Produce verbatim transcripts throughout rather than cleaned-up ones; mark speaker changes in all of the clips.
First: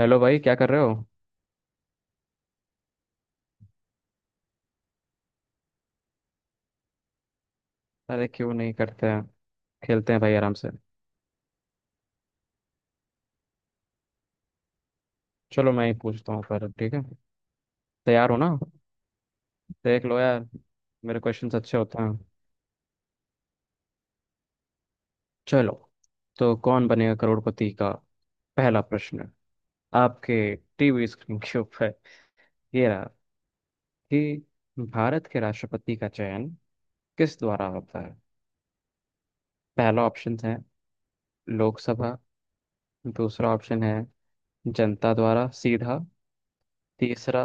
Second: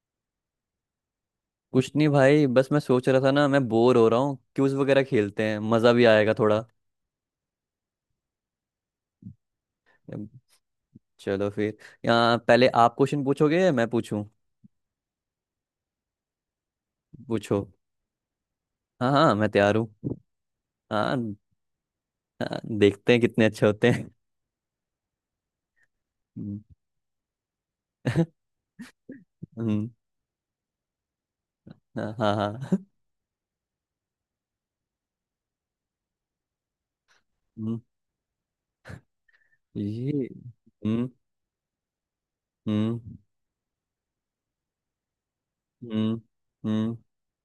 Speaker 1: Hello भाई, क्या कर रहे हो।
Speaker 2: कुछ नहीं भाई, बस मैं सोच रहा था ना, मैं बोर हो रहा हूँ। क्यूज वगैरह खेलते हैं, मज़ा भी आएगा थोड़ा।
Speaker 1: अरे क्यों नहीं, करते हैं। खेलते हैं
Speaker 2: अब
Speaker 1: भाई, आराम से।
Speaker 2: चलो फिर। यहाँ पहले आप क्वेश्चन पूछोगे या मैं पूछूं?
Speaker 1: चलो, मैं ही पूछता हूँ पर ठीक है।
Speaker 2: पूछो।
Speaker 1: तैयार हो ना।
Speaker 2: हाँ हाँ, मैं तैयार
Speaker 1: देख
Speaker 2: हूँ।
Speaker 1: लो यार।
Speaker 2: हाँ।
Speaker 1: मेरे क्वेश्चंस अच्छे होते हैं।
Speaker 2: हाँ, देखते हैं कितने अच्छे होते हैं।
Speaker 1: चलो, तो
Speaker 2: हम्म।
Speaker 1: कौन बनेगा करोड़पति का पहला प्रश्न।
Speaker 2: हम्म।
Speaker 1: आपके टीवी स्क्रीन के ऊपर
Speaker 2: हाँ हाँ हाँ।
Speaker 1: ये रहा कि भारत के राष्ट्रपति का चयन किस द्वारा
Speaker 2: हम्म।
Speaker 1: होता है। पहला
Speaker 2: ये।
Speaker 1: ऑप्शन है
Speaker 2: हम्म।
Speaker 1: लोकसभा।
Speaker 2: हम्म।
Speaker 1: दूसरा ऑप्शन है जनता द्वारा सीधा।
Speaker 2: हम्म। हम्म।
Speaker 1: तीसरा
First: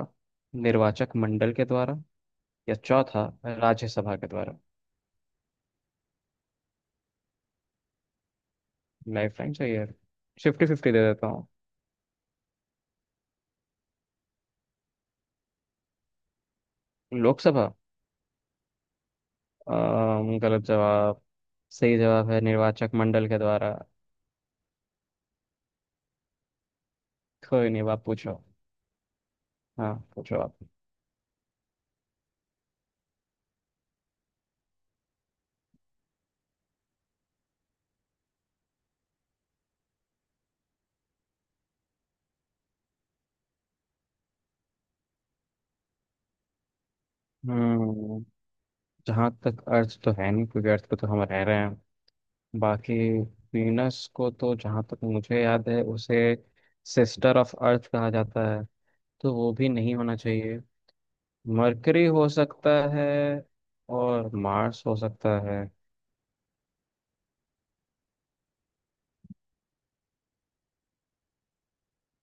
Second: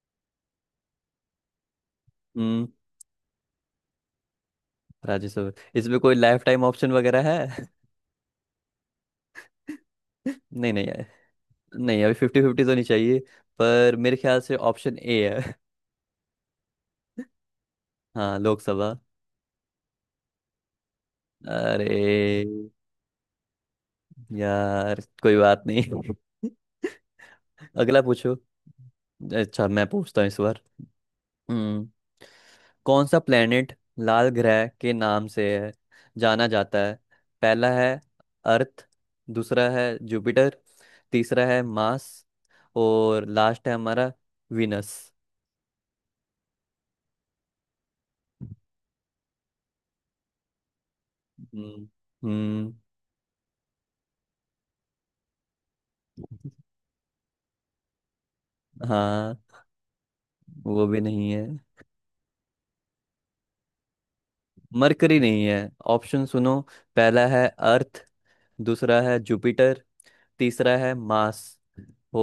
Speaker 1: निर्वाचक मंडल के द्वारा।
Speaker 2: हम्म।
Speaker 1: या चौथा राज्यसभा के द्वारा।
Speaker 2: राज्यसभा। इसमें कोई लाइफ टाइम ऑप्शन वगैरह है?
Speaker 1: लाइफ लाइन चाहिए। फिफ्टी
Speaker 2: नहीं नहीं।
Speaker 1: फिफ्टी दे देता हूँ।
Speaker 2: नहीं, अभी फिफ्टी फिफ्टी तो नहीं चाहिए। पर मेरे ख्याल से ऑप्शन ए है।
Speaker 1: लोकसभा।
Speaker 2: हाँ, लोकसभा।
Speaker 1: अम, गलत जवाब।
Speaker 2: अरे।
Speaker 1: सही जवाब है निर्वाचक मंडल के द्वारा।
Speaker 2: यार, कोई बात नहीं।
Speaker 1: कोई नहीं,
Speaker 2: अगला
Speaker 1: आप
Speaker 2: पूछो।
Speaker 1: पूछो।
Speaker 2: अच्छा, मैं
Speaker 1: हाँ,
Speaker 2: पूछता हूँ
Speaker 1: पूछो
Speaker 2: इस बार।
Speaker 1: आप।
Speaker 2: हम्म। कौन सा प्लेनेट लाल ग्रह के नाम से है जाना जाता है? पहला है अर्थ, दूसरा है जुपिटर, तीसरा है मार्स, और लास्ट है हमारा विनस।
Speaker 1: हम्म जहाँ तक अर्थ तो है नहीं, क्योंकि अर्थ पे तो हम रह रहे
Speaker 2: हम्म।
Speaker 1: हैं।
Speaker 2: हम्म।
Speaker 1: बाकी वीनस को तो जहाँ तक मुझे याद है, उसे सिस्टर ऑफ अर्थ कहा जाता है। तो
Speaker 2: हाँ।
Speaker 1: वो भी नहीं होना चाहिए।
Speaker 2: वो भी नहीं है।
Speaker 1: मरकरी हो सकता है और मार्स हो
Speaker 2: मरकरी
Speaker 1: सकता
Speaker 2: नहीं है।
Speaker 1: है।
Speaker 2: ऑप्शन सुनो। पहला है अर्थ, दूसरा है जुपिटर, तीसरा है मार्स,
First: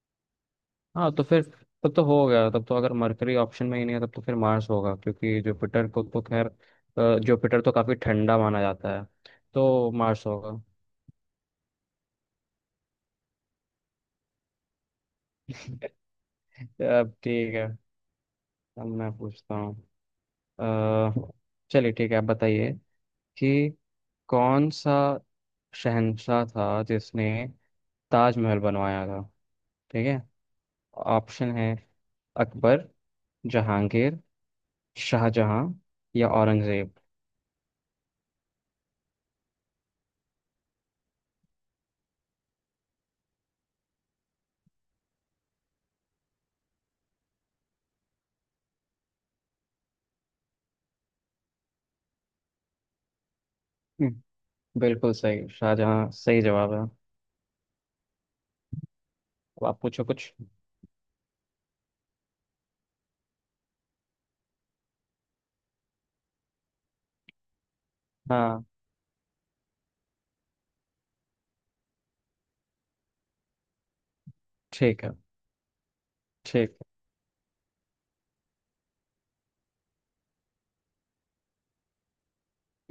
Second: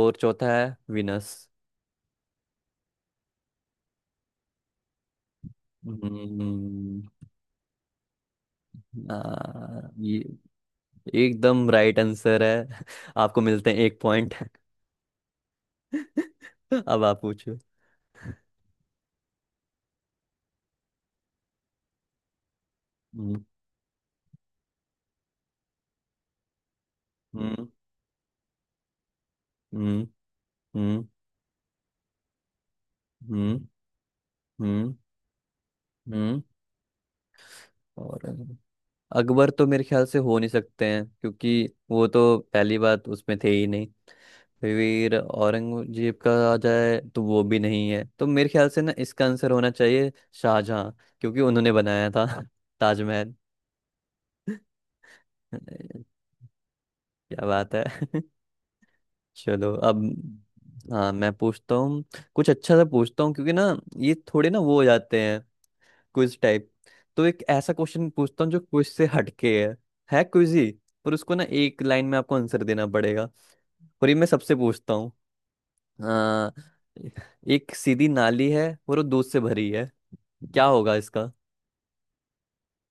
Speaker 2: और चौथा है
Speaker 1: हाँ, तो
Speaker 2: विनस।
Speaker 1: फिर तब तो हो गया। तब तो अगर मरकरी ऑप्शन में ही नहीं है तब तो फिर मार्स होगा, क्योंकि जुपिटर को तो खैर।
Speaker 2: हम्म।
Speaker 1: अ, जुपिटर तो काफी ठंडा माना जाता है।
Speaker 2: आ,
Speaker 1: तो
Speaker 2: ये
Speaker 1: मार्स होगा।
Speaker 2: एकदम राइट आंसर है। आपको मिलते हैं एक पॉइंट। अब
Speaker 1: अब
Speaker 2: आप
Speaker 1: ठीक
Speaker 2: पूछो।
Speaker 1: है, अब मैं पूछता हूँ। अ, चलिए ठीक है, आप बताइए
Speaker 2: हम्म।
Speaker 1: कि कौन सा शहंशाह था जिसने
Speaker 2: हम्म।
Speaker 1: ताजमहल बनवाया था,
Speaker 2: हम्म।
Speaker 1: ठीक है।
Speaker 2: हम्म।
Speaker 1: ऑप्शन है, अकबर,
Speaker 2: हम्म।
Speaker 1: जहांगीर,
Speaker 2: हम्म।
Speaker 1: शाहजहां या
Speaker 2: हम्म।
Speaker 1: औरंगजेब।
Speaker 2: और, अकबर तो मेरे ख्याल से हो नहीं सकते हैं, क्योंकि वो तो पहली बात उसमें थे ही नहीं। फिर औरंगजेब का आ जाए तो वो भी नहीं है, तो मेरे ख्याल से ना इसका आंसर होना चाहिए शाहजहां, क्योंकि उन्होंने बनाया था ताजमहल।
Speaker 1: हम्म, बिल्कुल सही,
Speaker 2: क्या
Speaker 1: शाहजहां सही जवाब है।
Speaker 2: बात है!
Speaker 1: अब
Speaker 2: चलो
Speaker 1: आप
Speaker 2: अब।
Speaker 1: पूछो कुछ।
Speaker 2: हाँ, मैं पूछता हूँ। कुछ अच्छा सा पूछता हूँ, क्योंकि ना, ये थोड़े ना वो हो जाते हैं क्विज टाइप। तो एक ऐसा क्वेश्चन पूछता हूँ जो
Speaker 1: हाँ।
Speaker 2: क्विज से हटके है। है क्विज ही, पर उसको ना एक लाइन में आपको आंसर देना पड़ेगा। और ये मैं सबसे पूछता
Speaker 1: ठीक
Speaker 2: हूँ।
Speaker 1: है।
Speaker 2: हाँ।
Speaker 1: ठीक
Speaker 2: एक सीधी नाली है और वो दूध से भरी है। क्या होगा इसका?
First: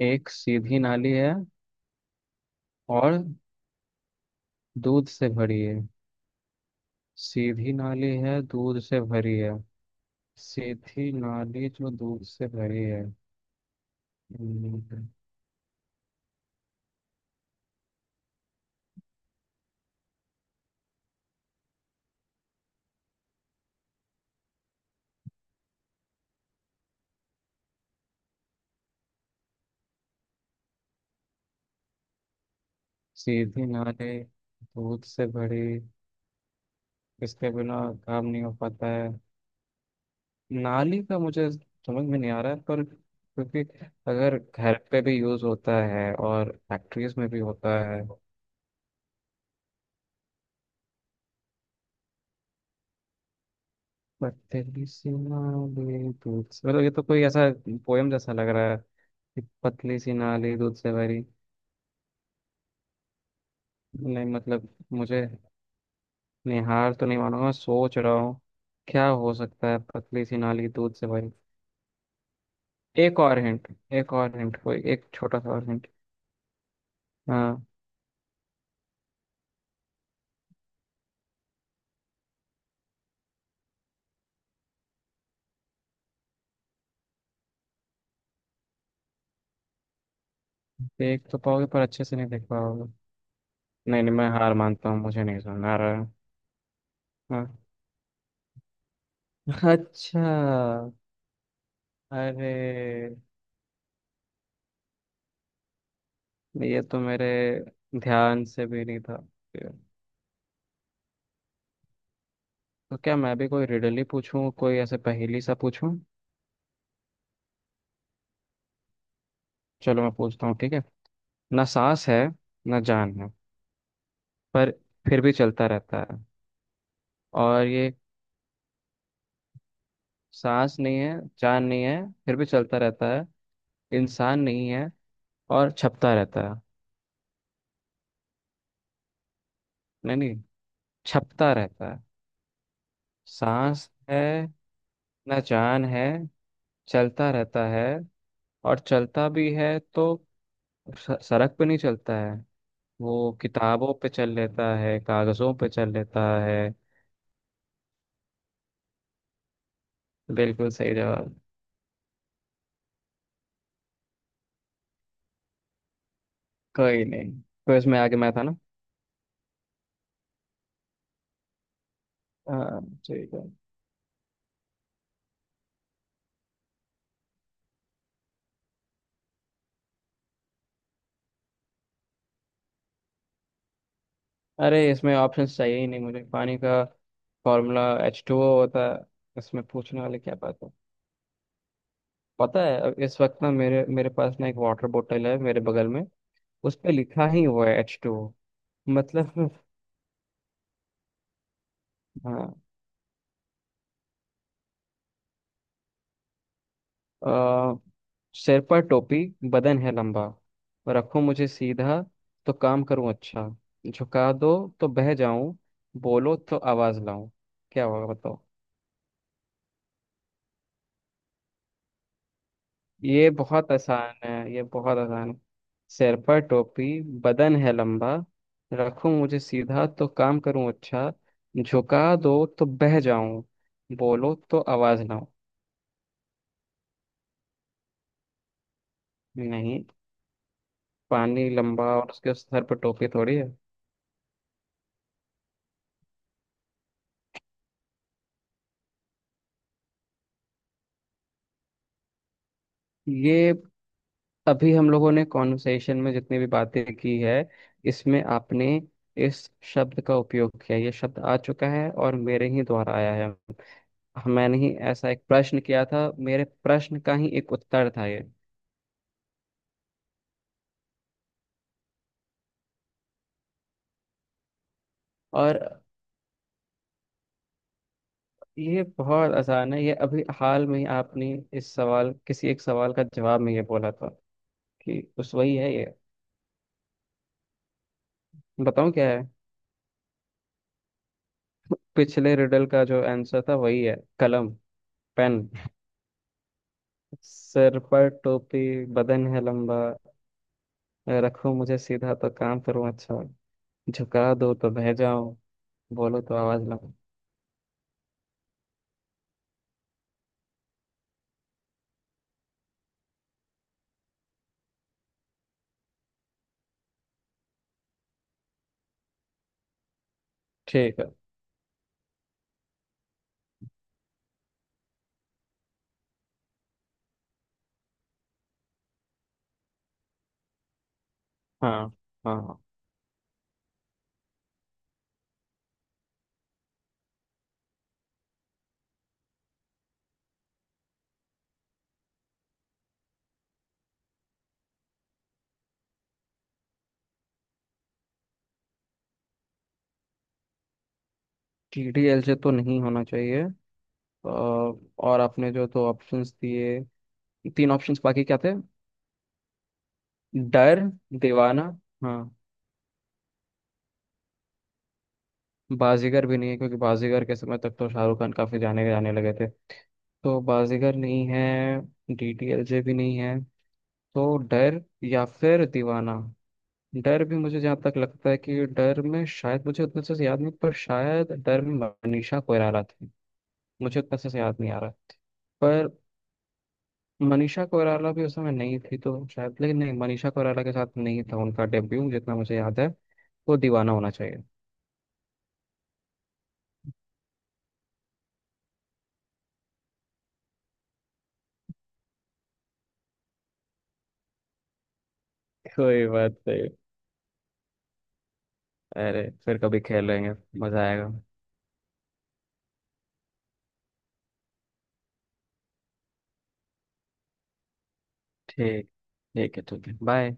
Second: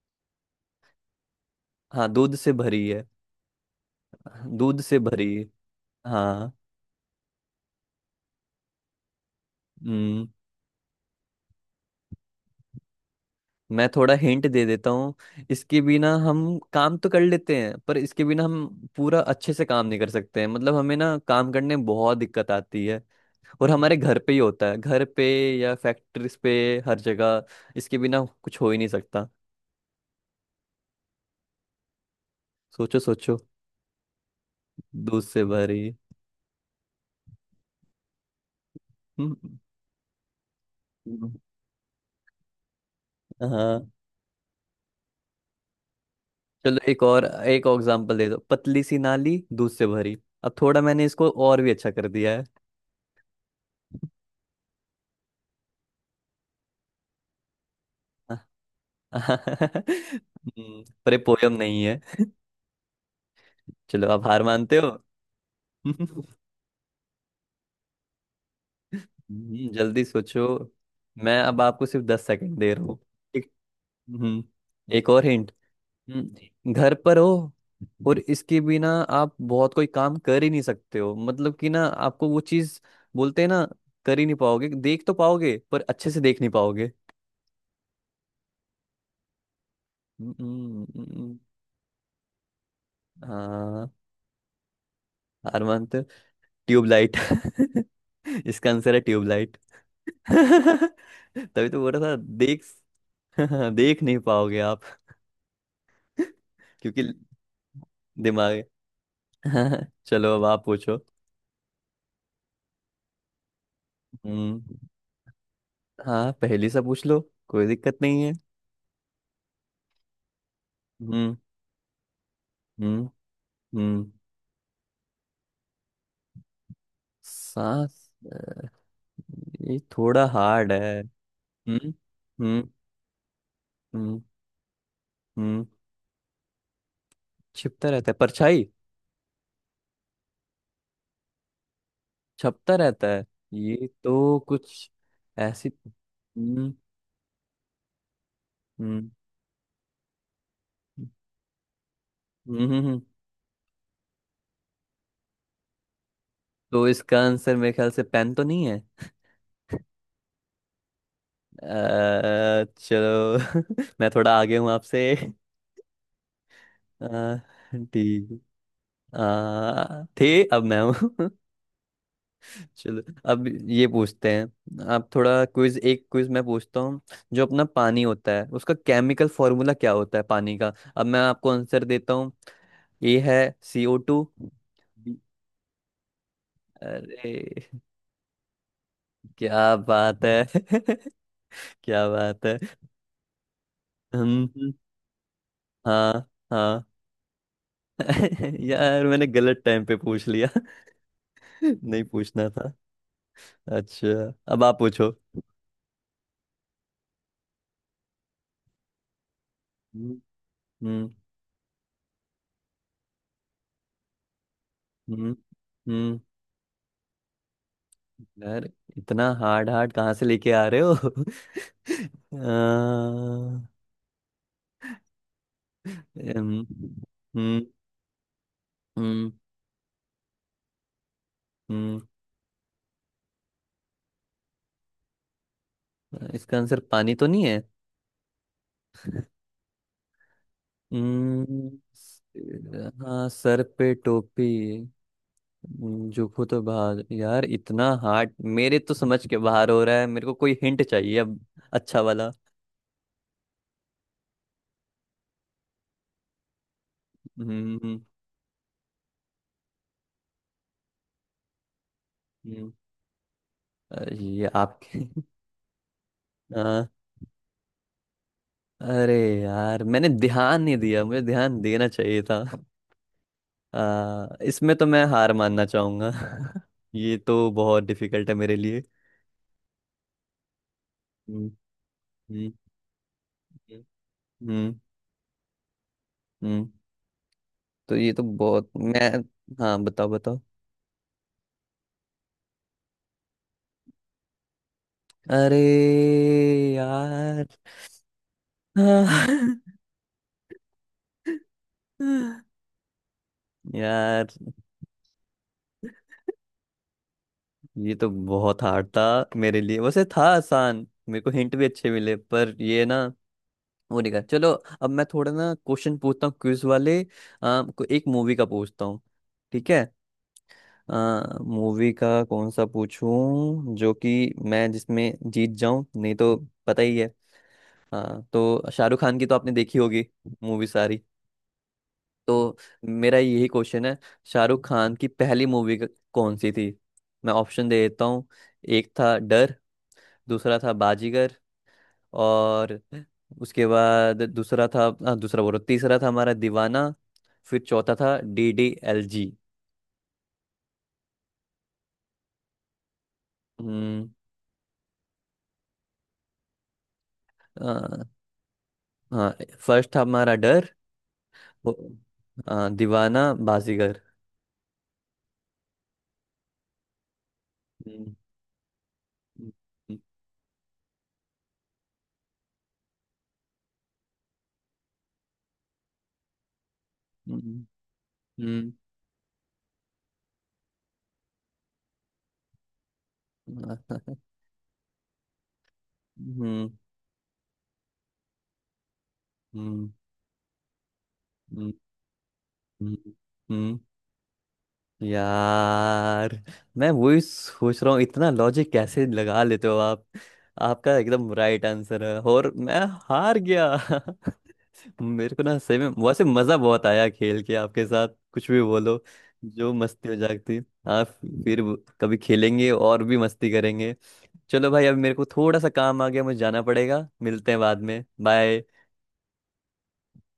Speaker 1: है। एक सीधी नाली है
Speaker 2: हाँ, दूध से भरी है।
Speaker 1: और
Speaker 2: दूध से
Speaker 1: दूध से
Speaker 2: भरी है।
Speaker 1: भरी है।
Speaker 2: हाँ।
Speaker 1: सीधी नाली है, दूध से भरी है।
Speaker 2: हम्म।
Speaker 1: सीधी नाली जो दूध से भरी है।
Speaker 2: मैं थोड़ा हिंट दे देता
Speaker 1: हम्म,
Speaker 2: हूँ। इसके बिना हम काम तो कर लेते हैं, पर इसके बिना हम पूरा अच्छे से काम नहीं कर सकते हैं, मतलब हमें ना काम करने में बहुत दिक्कत आती है। और हमारे घर पे ही होता है, घर पे या फैक्ट्रीज पे, हर जगह। इसके बिना कुछ हो ही नहीं सकता। सोचो सोचो।
Speaker 1: सीधी नाली दूध
Speaker 2: दूध
Speaker 1: से
Speaker 2: से
Speaker 1: भरी,
Speaker 2: भरी।
Speaker 1: इसके बिना काम नहीं हो पाता है।
Speaker 2: हम्म।
Speaker 1: नाली का
Speaker 2: हम्म।
Speaker 1: मुझे समझ में नहीं आ रहा है, पर क्योंकि
Speaker 2: हाँ।
Speaker 1: अगर घर पे भी यूज होता है और
Speaker 2: चलो, एक
Speaker 1: फैक्ट्रीज
Speaker 2: और
Speaker 1: में भी
Speaker 2: एक और
Speaker 1: होता है।
Speaker 2: एग्जांपल दे दो। पतली सी नाली दूध से भरी। अब थोड़ा मैंने इसको और भी अच्छा कर दिया है।
Speaker 1: पतली सी नाली, दूध से मतलब ये तो कोई ऐसा पोयम जैसा लग रहा है, कि पतली सी नाली दूध
Speaker 2: हम्म,
Speaker 1: से
Speaker 2: पर ये
Speaker 1: भरी।
Speaker 2: पोयम नहीं है। चलो, आप
Speaker 1: नहीं,
Speaker 2: हार
Speaker 1: मतलब
Speaker 2: मानते हो?
Speaker 1: मुझे निहार तो नहीं मानूंगा, मैं सोच रहा हूँ क्या हो
Speaker 2: हम्म,
Speaker 1: सकता है
Speaker 2: जल्दी
Speaker 1: पतली सी
Speaker 2: सोचो।
Speaker 1: नाली दूध से भरी।
Speaker 2: मैं अब आपको सिर्फ दस सेकंड दे रहा हूँ।
Speaker 1: एक और
Speaker 2: एक।
Speaker 1: हिंट। एक और
Speaker 2: हम्म।
Speaker 1: हिंट, कोई
Speaker 2: एक
Speaker 1: एक
Speaker 2: और
Speaker 1: छोटा सा
Speaker 2: हिंट।
Speaker 1: और हिंट।
Speaker 2: हम्म, घर पर हो।
Speaker 1: हाँ।
Speaker 2: और इसके बिना आप बहुत कोई काम कर ही नहीं सकते हो, मतलब कि ना आपको वो चीज बोलते हैं ना, कर ही नहीं पाओगे, देख तो पाओगे पर अच्छे से देख नहीं। हम्म। हम्म। हम्म।
Speaker 1: देख
Speaker 2: हम्म।
Speaker 1: तो पाओगे पर अच्छे से नहीं देख पाओगे।
Speaker 2: हाँ।
Speaker 1: नहीं नहीं, मैं हार मानता हूँ, मुझे नहीं
Speaker 2: हार
Speaker 1: समझ आ रहा
Speaker 2: मानते हो?
Speaker 1: है।
Speaker 2: ट्यूबलाइट!
Speaker 1: हाँ।
Speaker 2: इसका आंसर है ट्यूबलाइट।
Speaker 1: अच्छा।
Speaker 2: तभी तो बोल रहा था। देख
Speaker 1: अरे,
Speaker 2: देख नहीं पाओगे आप।
Speaker 1: ये तो
Speaker 2: क्योंकि
Speaker 1: मेरे ध्यान
Speaker 2: दिमाग।
Speaker 1: से भी नहीं था।
Speaker 2: चलो, अब आप पूछो।
Speaker 1: तो क्या मैं भी कोई रिडल ही पूछूं,
Speaker 2: हम्म।
Speaker 1: कोई ऐसे पहेली सा पूछूं।
Speaker 2: हाँ, पहली सा पूछ लो। कोई दिक्कत नहीं है।
Speaker 1: चलो मैं पूछता हूँ, ठीक है।
Speaker 2: हम्म।
Speaker 1: ना सांस है, ना
Speaker 2: हम्म।
Speaker 1: जान है,
Speaker 2: हम्म।
Speaker 1: पर फिर भी चलता रहता है। और ये,
Speaker 2: सांस। अ, ये थोड़ा हार्ड
Speaker 1: सांस
Speaker 2: है।
Speaker 1: नहीं है, जान नहीं
Speaker 2: हम्म।
Speaker 1: है, फिर भी
Speaker 2: हम्म।
Speaker 1: चलता रहता है।
Speaker 2: हम्म।
Speaker 1: इंसान नहीं है
Speaker 2: हम्म।
Speaker 1: और छपता रहता है।
Speaker 2: छिपता रहता है परछाई।
Speaker 1: नहीं नहीं, छपता रहता है।
Speaker 2: छपता रहता है। ये
Speaker 1: सांस है,
Speaker 2: तो कुछ
Speaker 1: ना
Speaker 2: ऐसी।
Speaker 1: जान है,
Speaker 2: हम्म।
Speaker 1: चलता रहता है। और
Speaker 2: हम्म।
Speaker 1: चलता भी है तो स- सड़क पे नहीं चलता है।
Speaker 2: हम्म। हम्म। हम्म।
Speaker 1: वो किताबों पे चल लेता है, कागजों पे चल लेता है।
Speaker 2: तो इसका आंसर मेरे ख्याल से पेन तो नहीं है?
Speaker 1: बिल्कुल सही जवाब।
Speaker 2: अ, चलो। मैं थोड़ा आगे हूँ आपसे।
Speaker 1: कोई
Speaker 2: अ,
Speaker 1: नहीं। क्विज में आगे
Speaker 2: ठीक।
Speaker 1: मैं था ना।
Speaker 2: आ, थे, अब मैं हूँ।
Speaker 1: हाँ।
Speaker 2: चलो।
Speaker 1: ठीक है।
Speaker 2: अब ये पूछते हैं। आप थोड़ा क्विज, एक क्विज मैं पूछता हूँ। जो अपना पानी होता है उसका केमिकल फॉर्मूला क्या होता है पानी का? अब मैं आपको आंसर देता हूँ। ए है सी ओ टू।
Speaker 1: अरे, इसमें ऑप्शंस चाहिए ही नहीं, मुझे पानी का
Speaker 2: अरे!
Speaker 1: फॉर्मूला एच टू ओ होता है। इसमें
Speaker 2: क्या
Speaker 1: पूछने वाले,
Speaker 2: बात
Speaker 1: क्या
Speaker 2: है!
Speaker 1: बात है।
Speaker 2: क्या बात है!
Speaker 1: पता है, अब इस वक्त ना मेरे मेरे पास
Speaker 2: हम।
Speaker 1: ना एक वाटर बोतल है मेरे बगल में।
Speaker 2: हाँ
Speaker 1: उस
Speaker 2: हाँ।
Speaker 1: पे लिखा ही हुआ है एच टू ओ।
Speaker 2: यार, मैंने
Speaker 1: मतलब।
Speaker 2: गलत टाइम पे पूछ लिया। नहीं पूछना
Speaker 1: हाँ।
Speaker 2: था। अच्छा, अब आप पूछो।
Speaker 1: अ, सिर पर टोपी, बदन है
Speaker 2: हम्म।
Speaker 1: लंबा।
Speaker 2: हम्म।
Speaker 1: रखो मुझे सीधा तो काम करूं अच्छा। झुका दो तो बह
Speaker 2: हम्म।
Speaker 1: जाऊं।
Speaker 2: हम्म।
Speaker 1: बोलो तो आवाज लाऊं। क्या होगा बताओ।
Speaker 2: यार, इतना हार्ड हार्ड कहाँ से लेके आ रहे हो? अ,
Speaker 1: ये बहुत आसान है, ये बहुत आसान है। सिर पर
Speaker 2: हम्म।
Speaker 1: टोपी, बदन
Speaker 2: हम्म।
Speaker 1: है लंबा। रखो
Speaker 2: हम्म।
Speaker 1: मुझे सीधा तो काम करूं अच्छा।
Speaker 2: हम्म।
Speaker 1: झुका दो तो बह जाऊं। बोलो तो आवाज ना हो।
Speaker 2: इसका आंसर पानी तो नहीं है?
Speaker 1: नहीं, पानी
Speaker 2: हम्म।
Speaker 1: लंबा और
Speaker 2: स-
Speaker 1: उसके सर पर टोपी
Speaker 2: हाँ,
Speaker 1: थोड़ी है।
Speaker 2: सर पे टोपी। हम्म, जूहू तो बाहर। यार, इतना हार्ड मेरे तो समझ के बाहर हो रहा है, मेरे को कोई हिंट चाहिए अब। अच्छा वाला।
Speaker 1: ये अभी हम लोगों ने कॉन्वर्सेशन में जितनी भी बातें की है,
Speaker 2: हम्म।
Speaker 1: इसमें आपने इस शब्द का उपयोग किया, ये शब्द आ चुका है और मेरे ही
Speaker 2: हम्म,
Speaker 1: द्वारा आया है।
Speaker 2: अ,
Speaker 1: हाँ,
Speaker 2: ये
Speaker 1: मैंने ही
Speaker 2: आपके।
Speaker 1: ऐसा एक प्रश्न किया था, मेरे
Speaker 2: हाँ।
Speaker 1: प्रश्न का ही एक उत्तर था ये।
Speaker 2: अरे, यार, मैंने ध्यान नहीं दिया, मुझे ध्यान देना चाहिए था। आ, इसमें तो मैं हार मानना
Speaker 1: और
Speaker 2: चाहूंगा। ये तो बहुत डिफिकल्ट है मेरे लिए।
Speaker 1: ये बहुत आसान है, ये अभी हाल में ही आपने
Speaker 2: हम्म।
Speaker 1: इस सवाल, किसी
Speaker 2: हम्म।
Speaker 1: एक सवाल का जवाब में ये बोला था
Speaker 2: हम्म।
Speaker 1: कि उस वही है ये।
Speaker 2: हम्म, तो ये तो बहुत,
Speaker 1: बताऊं
Speaker 2: मैं।
Speaker 1: क्या है।
Speaker 2: हाँ, बताओ बताओ।
Speaker 1: पिछले रिडल का जो आंसर था वही है, कलम, पेन।
Speaker 2: अरे। यार।
Speaker 1: सिर पर टोपी, बदन है लंबा। रखो मुझे सीधा तो काम करूं अच्छा।
Speaker 2: यार,
Speaker 1: झुका दो तो बह जाऊं। बोलो तो आवाज लगाऊं।
Speaker 2: ये तो बहुत हार्ड था मेरे लिए। वैसे था आसान, मेरे को हिंट भी अच्छे मिले, पर ये ना वो नहीं कर। चलो, अब मैं थोड़ा ना क्वेश्चन पूछता हूँ क्विज वाले। आ, को एक मूवी का पूछता हूँ। ठीक है।
Speaker 1: ठीक है।
Speaker 2: आ, मूवी का कौन सा पूछूं जो कि मैं जिसमें जीत जाऊं, नहीं तो पता ही है। हाँ, तो शाहरुख खान की तो आपने देखी होगी मूवी सारी।
Speaker 1: हाँ,
Speaker 2: तो
Speaker 1: हाँ।
Speaker 2: मेरा यही क्वेश्चन है। शाहरुख खान की पहली मूवी क- कौन सी थी? मैं ऑप्शन दे देता हूँ। एक था डर। दूसरा था बाजीगर। और उसके बाद दूसरा था, आ, दूसरा बोलो, तीसरा था हमारा दीवाना। फिर चौथा था डी डी एल जी।
Speaker 1: टी डी एल से तो नहीं होना चाहिए। अ,
Speaker 2: हम्म।
Speaker 1: और आपने जो तो ऑप्शंस दिए, तीन ऑप्शंस,
Speaker 2: आ,
Speaker 1: बाकी क्या थे।
Speaker 2: हाँ, फर्स्ट था हमारा डर।
Speaker 1: डर, दीवाना।
Speaker 2: वो-
Speaker 1: हाँ।
Speaker 2: आ, दीवाना, बाजीगर।
Speaker 1: बाजीगर भी नहीं है, क्योंकि बाजीगर के समय तक तो
Speaker 2: हम्म।
Speaker 1: शाहरुख खान काफी जाने जाने लगे थे। तो बाजीगर नहीं है। डी डी एल जे भी नहीं है। तो डर या फिर दीवाना। डर भी मुझे
Speaker 2: हम्म।
Speaker 1: जहाँ तक लगता है, कि
Speaker 2: हम्म।
Speaker 1: डर में शायद, मुझे उतना अच्छे से याद नहीं, पर शायद डर में मनीषा कोइराला थी। मुझे
Speaker 2: हम्म।
Speaker 1: उतना अच्छे से याद नहीं आ रहा, पर
Speaker 2: हम्म।
Speaker 1: मनीषा कोइराला भी उस समय नहीं थी, तो शायद,
Speaker 2: हम्म।
Speaker 1: लेकिन
Speaker 2: हम्म।
Speaker 1: नहीं, मनीषा कोइराला के साथ नहीं था उनका
Speaker 2: हम्म।
Speaker 1: डेब्यू, जितना मुझे याद है।
Speaker 2: हम्म।
Speaker 1: वो
Speaker 2: हम्म।
Speaker 1: दीवाना होना चाहिए।
Speaker 2: यार, मैं वही सोच रहा हूँ, इतना लॉजिक कैसे लगा लेते हो आप? आपका एकदम राइट आंसर है, और मैं हार गया। मेरे को ना सही में
Speaker 1: कोई
Speaker 2: वैसे
Speaker 1: बात
Speaker 2: मजा
Speaker 1: नहीं।
Speaker 2: बहुत आया खेल के आपके साथ, कुछ भी बोलो।
Speaker 1: अरे फिर
Speaker 2: जो
Speaker 1: कभी खेल
Speaker 2: मस्ती हो
Speaker 1: लेंगे।
Speaker 2: जाती।
Speaker 1: मजा
Speaker 2: आप,
Speaker 1: आएगा।
Speaker 2: फिर वो- कभी खेलेंगे और भी मस्ती करेंगे। चलो भाई, अब मेरे को थोड़ा सा काम आ गया, मुझे जाना पड़ेगा, मिलते हैं बाद में। बाय।
Speaker 1: ठीक, ठीक है, ठीक है, बाय।